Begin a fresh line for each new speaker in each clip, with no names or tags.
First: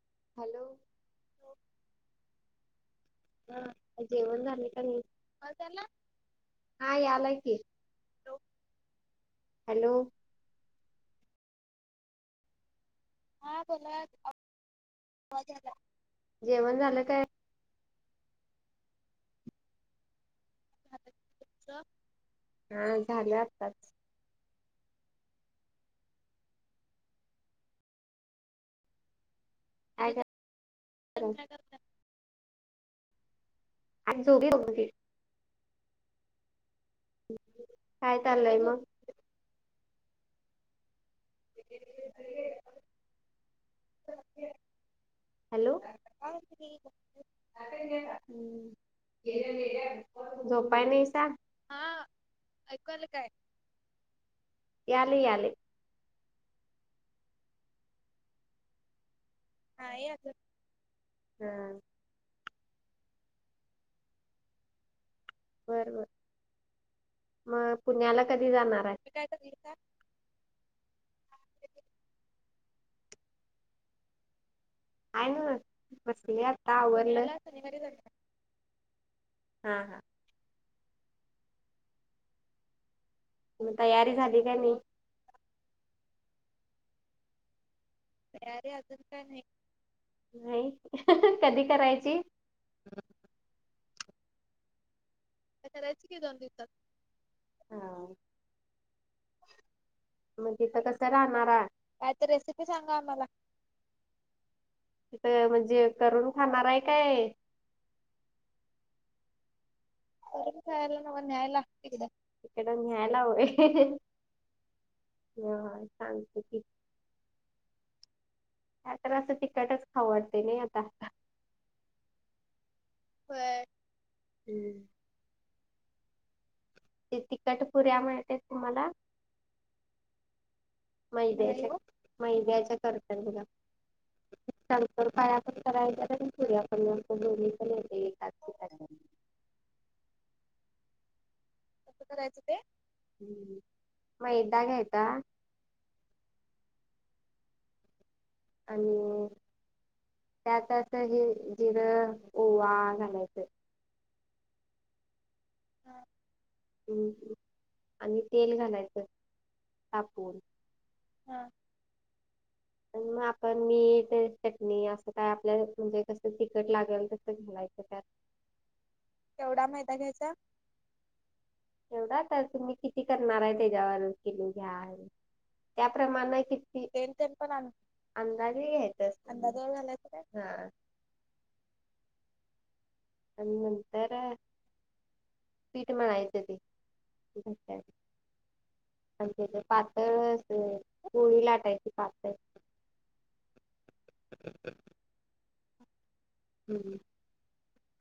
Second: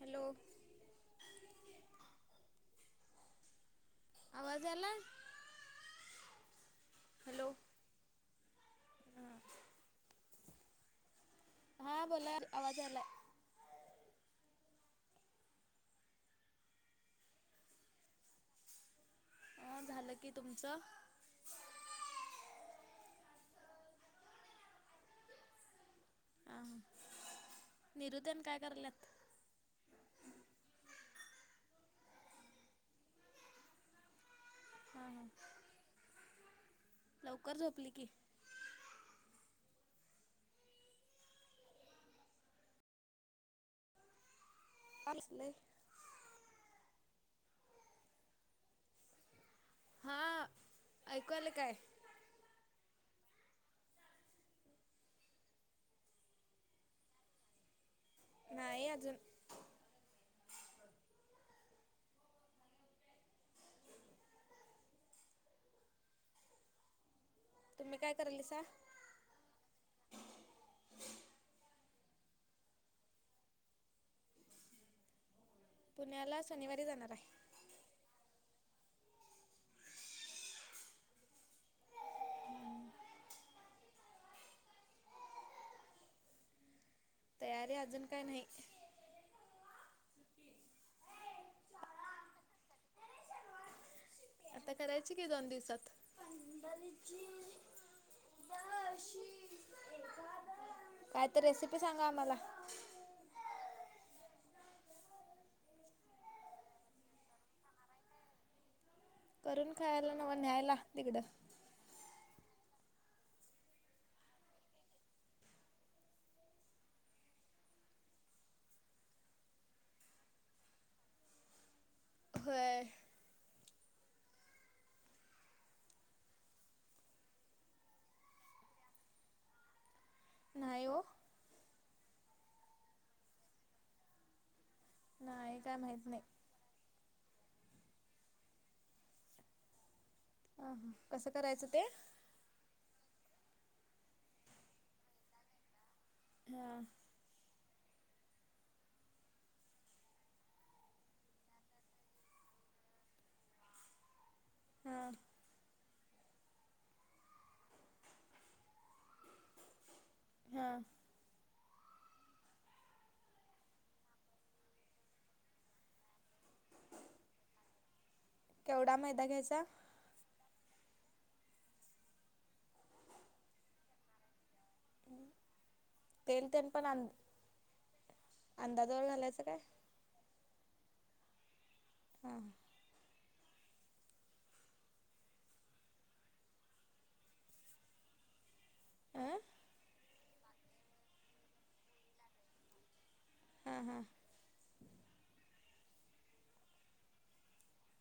Hello
hello हा जेवण
आवाज
झाले का
आला?
नाई आवाज आला हा याला
हॅलो
की, हॅलो
हा बोला आवाज यालाय.
हा बोला, आवाज यालय, जेवण झालं काय?
अ झालं की तुमचं
हा झाल आताच
आ हा निरुदन काय करल्यात?
काय [inaudible] क [inaudible] कचरा कर आणि [unintelligible]
हा ह लवकर झोप
काय चाललंय म
असलय
हॅलो [unintelligible] हूं
हा
[unintelligible] झोपाय नाई
ऐकू
सांग
आलं काय?
हा ऐकू आलं काय? याले याले
नाय अजून
नाही अजून हां बरं बरं म
तुम्ही काय
पुण्याला कधी
करायलीसा?
जाणार आय [unintelligible] आय न
पुण्याला
बसले आता
शनिवारी जाणार
आवरलं.
आहे.
पुण्याला शनिवारी जाणार. हा हा
[unintelligible]
म तयारी झाली का नई
तयारी अजून काय नाही.
तयारी अजून काय नाही, नाही कधी करायची?
आता करायची कि दोन दिवसात.
हा मग तिथ कस
काय तर
राहणार आहे
रेसिपी सांगा
काय तर
आम्हाला.
रेसिप. तिच्या अंगाऊन आला, तिथ म्हणजे करून खाणार आहे काय?
करून खायला. नव्ह
करून
न्यायला
खायला न्हव
तिकडं.
न्यायला तिकडं. तिकड न्यायला व्हय सांगते की काय तर असं तिकटच खाऊ वाटतय नई आता.
व्हय.
व्हय हू! ते तिखट पुुऱ्या मिळतेत तुम्हाला.
न्हाय ओ.
मैंद्याच्या, मैंद्याच्या कर्त्यांन तूला.
नाही काय माहीत नाही
[unintelligible]
आ हा कसं करायचं ते.
कसं करायचं ते ऊ मैदा घेता.
हा!
आणि त्यात आता जी-जिरं ओवा घालायचं.
हा!
हूं आणि तेल घालायचं तापवुन.
हा!
हा! पण मग आपण मीठ चटणी, असं काय आपल्याला म्हणजे कसं तिकट लागेल, तसं घालायचं त्यात.
केवढा मैदा घ्यायचा?
केवढा मैदा घ्यायचा. एवढा तर तुमी किती करणार आहे त्याच्यावर. किलो घ्याल त्याप्रमाणे
तेल तेन पण
किती.
अं
ते पन अंदाजे
अंदाजावर
घ्यायच
घालायचं काय
अंदाजे घालायच काय हा.
हां!
आणि नंतरआ. पीठ मळायच ते. अण
अं
त्याच पातळ अस पोळी लाटायची पातळ. [inaudible]
हा हा!
[inaudible] हूं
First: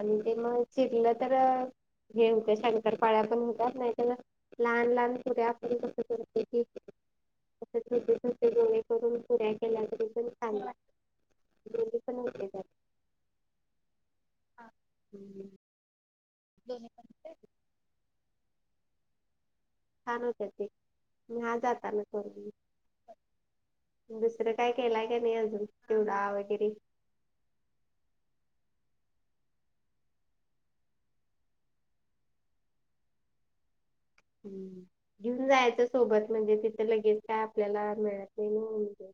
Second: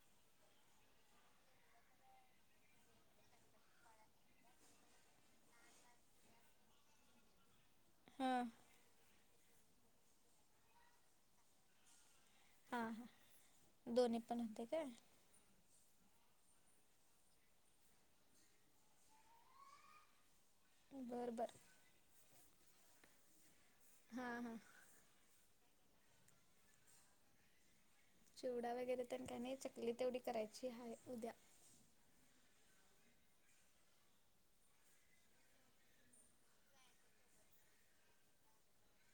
आण ते म चिरलं तर. हे होते शंकर पाळ्या पण होत्यात नाही तन. लहान, लहान पुऱ्या आपण कस करतोय कि असे छोटे, छोटे
हां
गोळे. करून पुऱ्या केल्या तरी पण चांगलय दोनीपण होतंय त्यात.
आ हा दोन्ही पण होतय काय?
[inaudible] दोनी पण [unintelligible] छान होत्यात ते
बरं
म हा
बरं
जाताना करून देईल
हां
दुसरं
हां
काय. केलाय का नाही अजून चिवडा वगैरे.
चिवडा वगैरें तरं कांहीं नाहीं चकली तेवढी करांयची आहे उद्यां
हम्मं घेऊंन जायचं सोबतं म्हणजे तिथं लगेच कायं आपल्याला मिळतं नाहीं नं म्हणजे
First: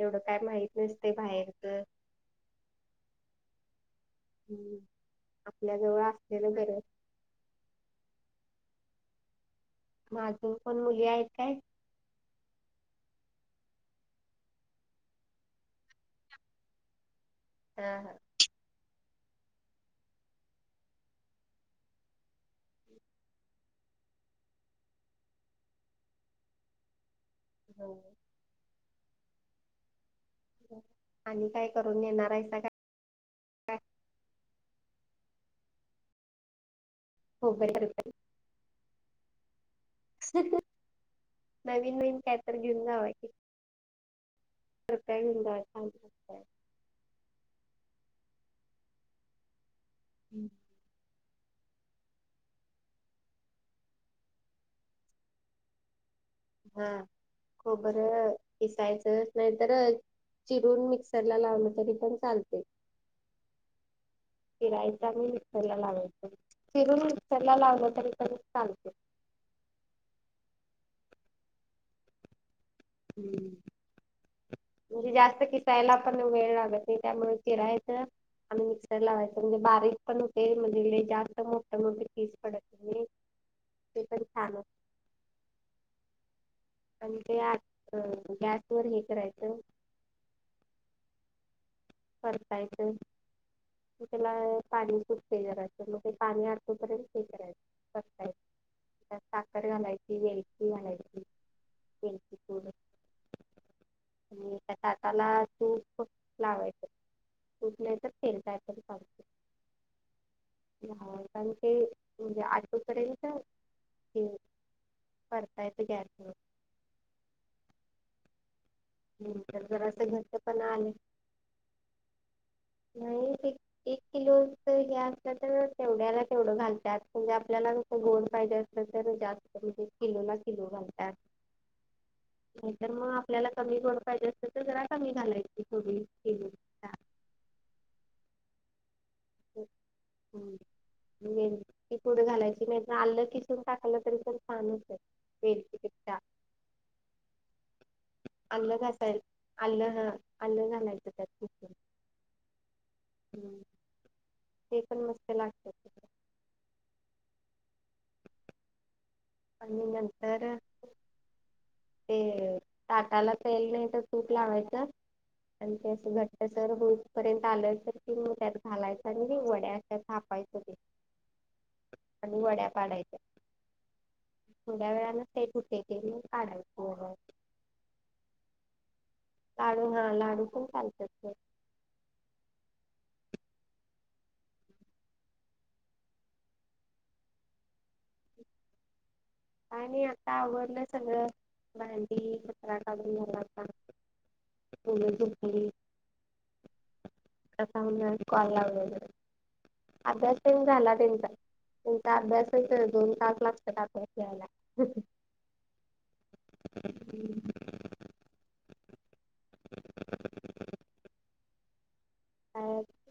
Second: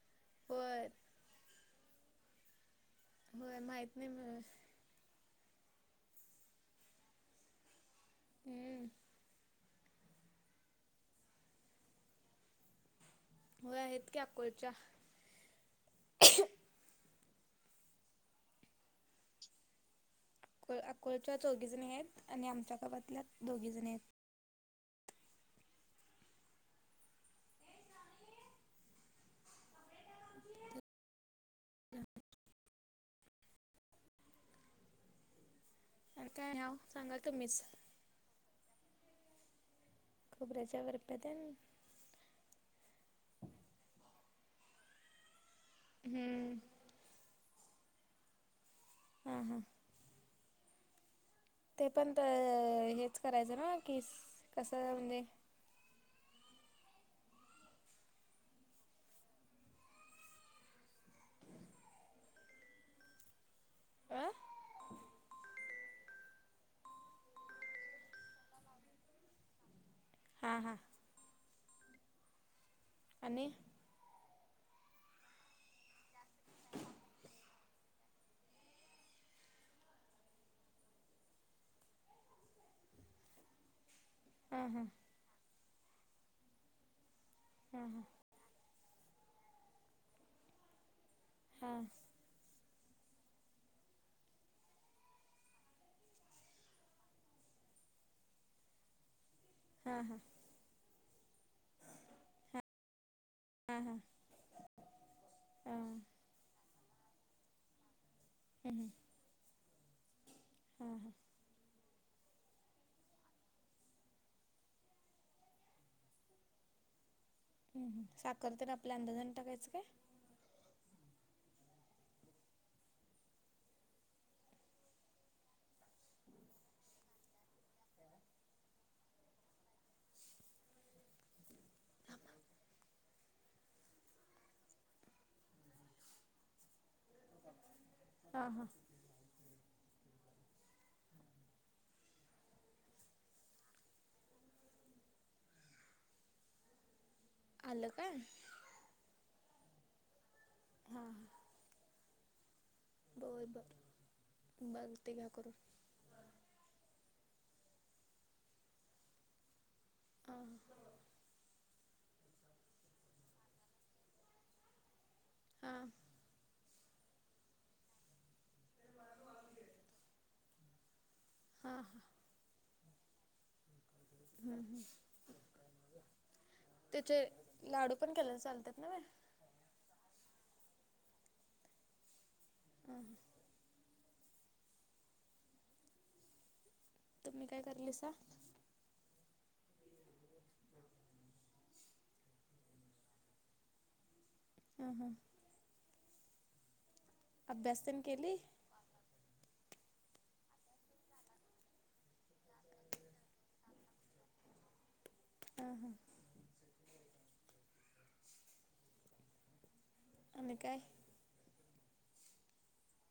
एवढं कायं माहित
होय
नसतं बाहेरचं
होयं माहित नाहीं मलां
आपल्या जवळं असलेलं गरजं
हम्मं
मंग अजूंन कोणं मुली आहेतं कायं
व्हयं इतक्यां पुरंच्या
हम्मं
अंकल अकोडच्या चौघी जणी आहेतं आणि आमच्या गावांतल्या दोघे जणं आहेतं
हो
[unintelligible]
आणि कायं करूंन येणारं आहेसां कायं
कायं आहे सांगा
हो बरोबर
खोबरांच्या बर्फ्या तेनं
नने कायं तरं घेऊंन जावां कृपयां घेऊन जां जां
हम्मं हम्मं हां
हम्मं
ते पणं तरं हेंचं करायचं नां किस कसं म्हणजे
हां खोबरं खिसांयचंच नाहीं तरं चिरूंन मिक्सरला लावलं तरी पणं चालते
अ
चिरायचं मं चिरांयाला लावायचं चिरूंन मिक्सरला लावलं तरी तरी चालते
हां हां आणि
हम्मं म्हणजे जास्तं किसांयला पणं वेळं लागतो त्यामुळें चिरायचं आणि मिक्सर लावांयच म्हणजे बारीक पणं होते म्हणजे जास्तं मोठे मोठे कीस पडतं ते पणं छाणं
हा हा
आणि ते
हा
आंत
हा
गॅस वरं हे करायचं
हांस
परतायचं त्यांला पाणी खूंप ते करायचं मंग ते पाणी आटूंपर्यंत ते परतायचं सांखर
हा हा
घालांयची वेलचीपूड घालांयची व चूं
हा हा
आणि त्यां ताटांला तूंप लावायचं तूप नाहीं तरं तेल पा [unintelligible]
हम्म हां
कारे आटो पर्यंतं करायचं ते परतायचं गॅस वरं
हम्मं सांखर तरं आपल्या अंदाजानं टाकायचं कायं
पणं आले नाहीं एक किलो हे असलं तरं तेवढ्यांला तेवढं घालतांत म्हणजे आपल्यांला गोंड पाहिजे असलं तरं जास्तं म्हणजे किलो ला किलो घालतात. नाही तरर मग आपल्याला कमी गोड पाहिजे असत तर जरा कमी घालायची थोडी के.
हां हां.
हम्म. ती पुढे घालायची नाही आलं किसून टाकालं तरी पण छान होत. ते चिकित्सा.
अलं का.
अलं घाय अलं ह अलं घलाय
हां
त्यात खूप.
बर बर बर
पण
ते का
मस्त
करून.
लागत आणि
हा.
नंतर ते ताटाला तेल नाही तर तूप लावायचं. आणि
हां
ते असं घट्ट सर पर्यंत आलं तर की मग त्यात घालायचं आणि वड्याच्या थापायचं ते
हा-हा.
ह वड्या पडायचे. थोड्या वेळाला ते तुटे ते मी काढायत.
त्याचे लाडू पण केल्या चालतात ना म.
लाडू हा लाडू पण चालतात.
हं ह. तुम्ही काय करल सा.
आणि आता आवण सगळं भांडी कत्रा काून मला.
हां हां
तढे झुखली. अस
अभ्यास तेन
म्हून
केली
कॉल लाव. अभ्यास प झाला त्यांचा त्यांचा अभ्यासच दोन तास लागतात अभ्यास घयला.
ह हा. आणि काय?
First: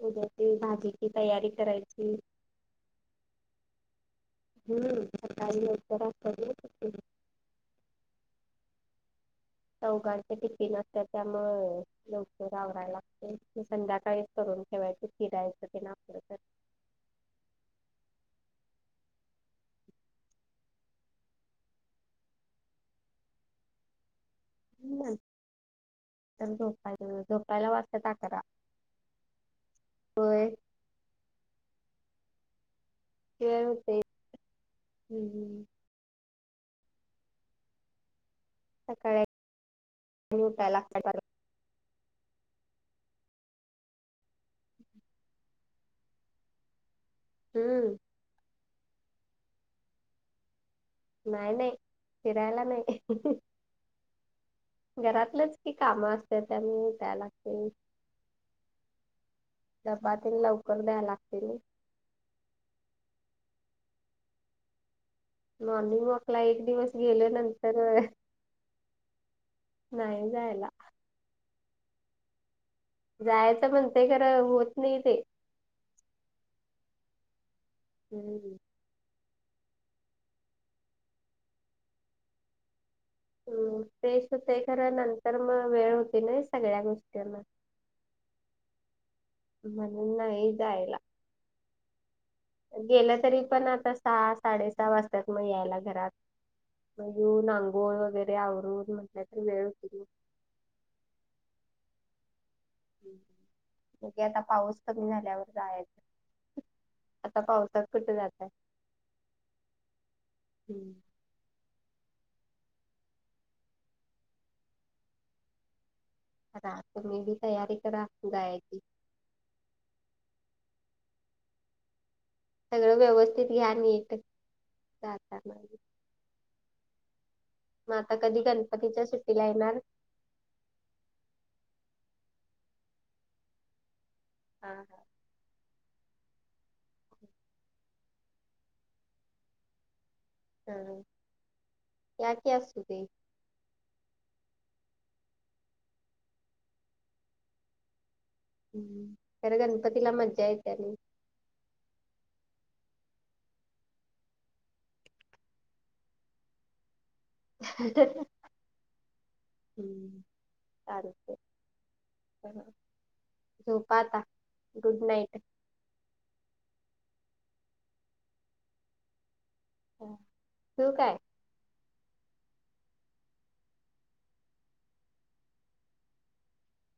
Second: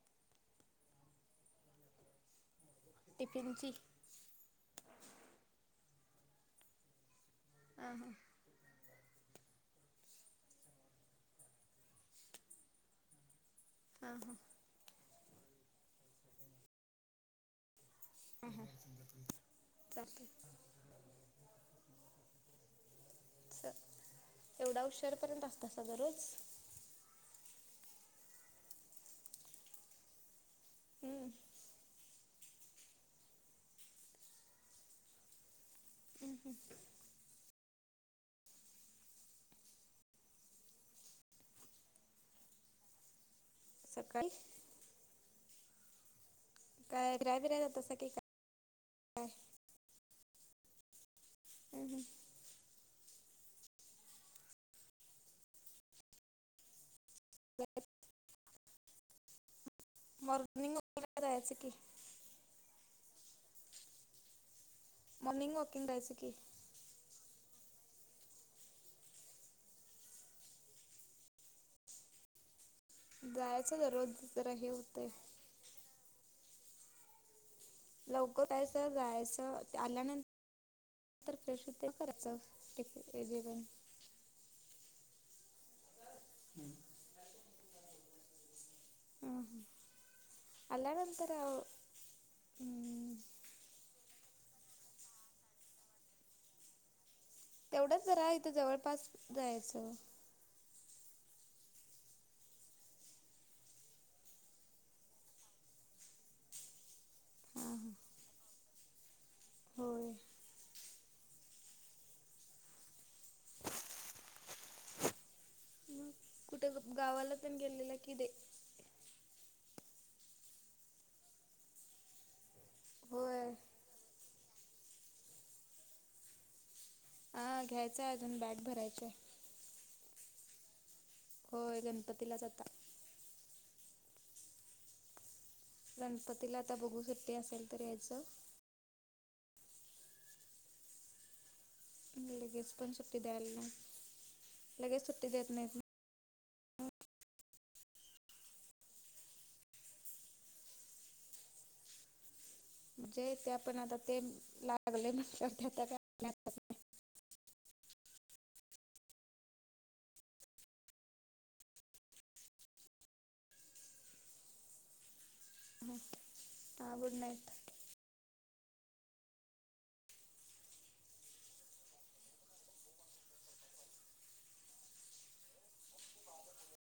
उद्यातील भाजीची तयारी करायची.
टिफिनची.
हम्मट [unintelligible]
ह-हां.
चौघाडचे टिफिन असतात त्यामुळे लवकर आवरायला लागते.
हां
संध्याकाळीच
हां
करून फिरायचं ते ना.
ह-ह चाललू. एवढा हुशार पर्यंत असतसा दररोज.
अ झोपायला वाजताता आकरा होय.
हम्म.
हो ते हम्.
हम् हम.
सकाळी उठायला लागतंय.
सकाळी काय फिरायला बिरायलाा जातासा
हम्म
की काय.
नाही नाही
हम्म हम्म
फिरायला नाही. घरातलंच कि काम असते त्यामुळे त्या लागते. चपातीने
मॉर्निंग
लवकर द्याय
वॉकिंगला
लागते
जायचं
म.
की वॉकिंग
मॉर्निंग
जायचं
वॉक
की
ला एक दिवस गेल्या नंतर, नाही जायला. जायचं म्हणते
दररोज
खरं,
जरा हे
होत नही
होतंय
ते. हम्म.
लवकरन यायचं जायचं, आल्यानंतर फ्रेश होत, करायचं. [unintelligible] जेवण.
फेश होतय खरं, नंतर मग वेळ होती ना, सगळ्या गोष्टींना. मण नही जायला.
नंतर
गेलं तरी पण आता, सहा, साडे-सहा वाजतात मग यायला घरात. मग येऊन आंगोळ
तेवढंच जरा
वगैरे
इथं
आवरून,
जवळपास
म्हटलं की वेळ
जायचं
होते. ते आता पाऊस कमी झाल्यावर, जायच [unintelligible] आता
हां
पावसात
हां
कुठे जाताय?
होय
हम्म.
मग
ह
कुठे
तर मी
गावाला
बी
पण
तयारी
गेलेला
करा,
की दे
गायाची. सगळं व्यवस्थित
होय
घ्या नीट, जाता ना.
आं, घ्यायचय अजून बॅग भरायचीय.
कितीला येणार?
होय गणपतीला, जाता.
हां.
गणपतीला आता बघू, सुट्टी असल तर यायचं.
हं हं.
लगेच पण सुट्टी द्यायला नही, लगेच सुट्टी देत नाहीत ना.
हम्म, खर गणपती ला मज्जा येते आणि.
म्हणजे ते आपण आता, ते लागले म्हनल्यावर [unintelligible]
हम्म सार झोपा आता, गुड नाईट.
ह्म, हां गुड नाईट.
तू काय?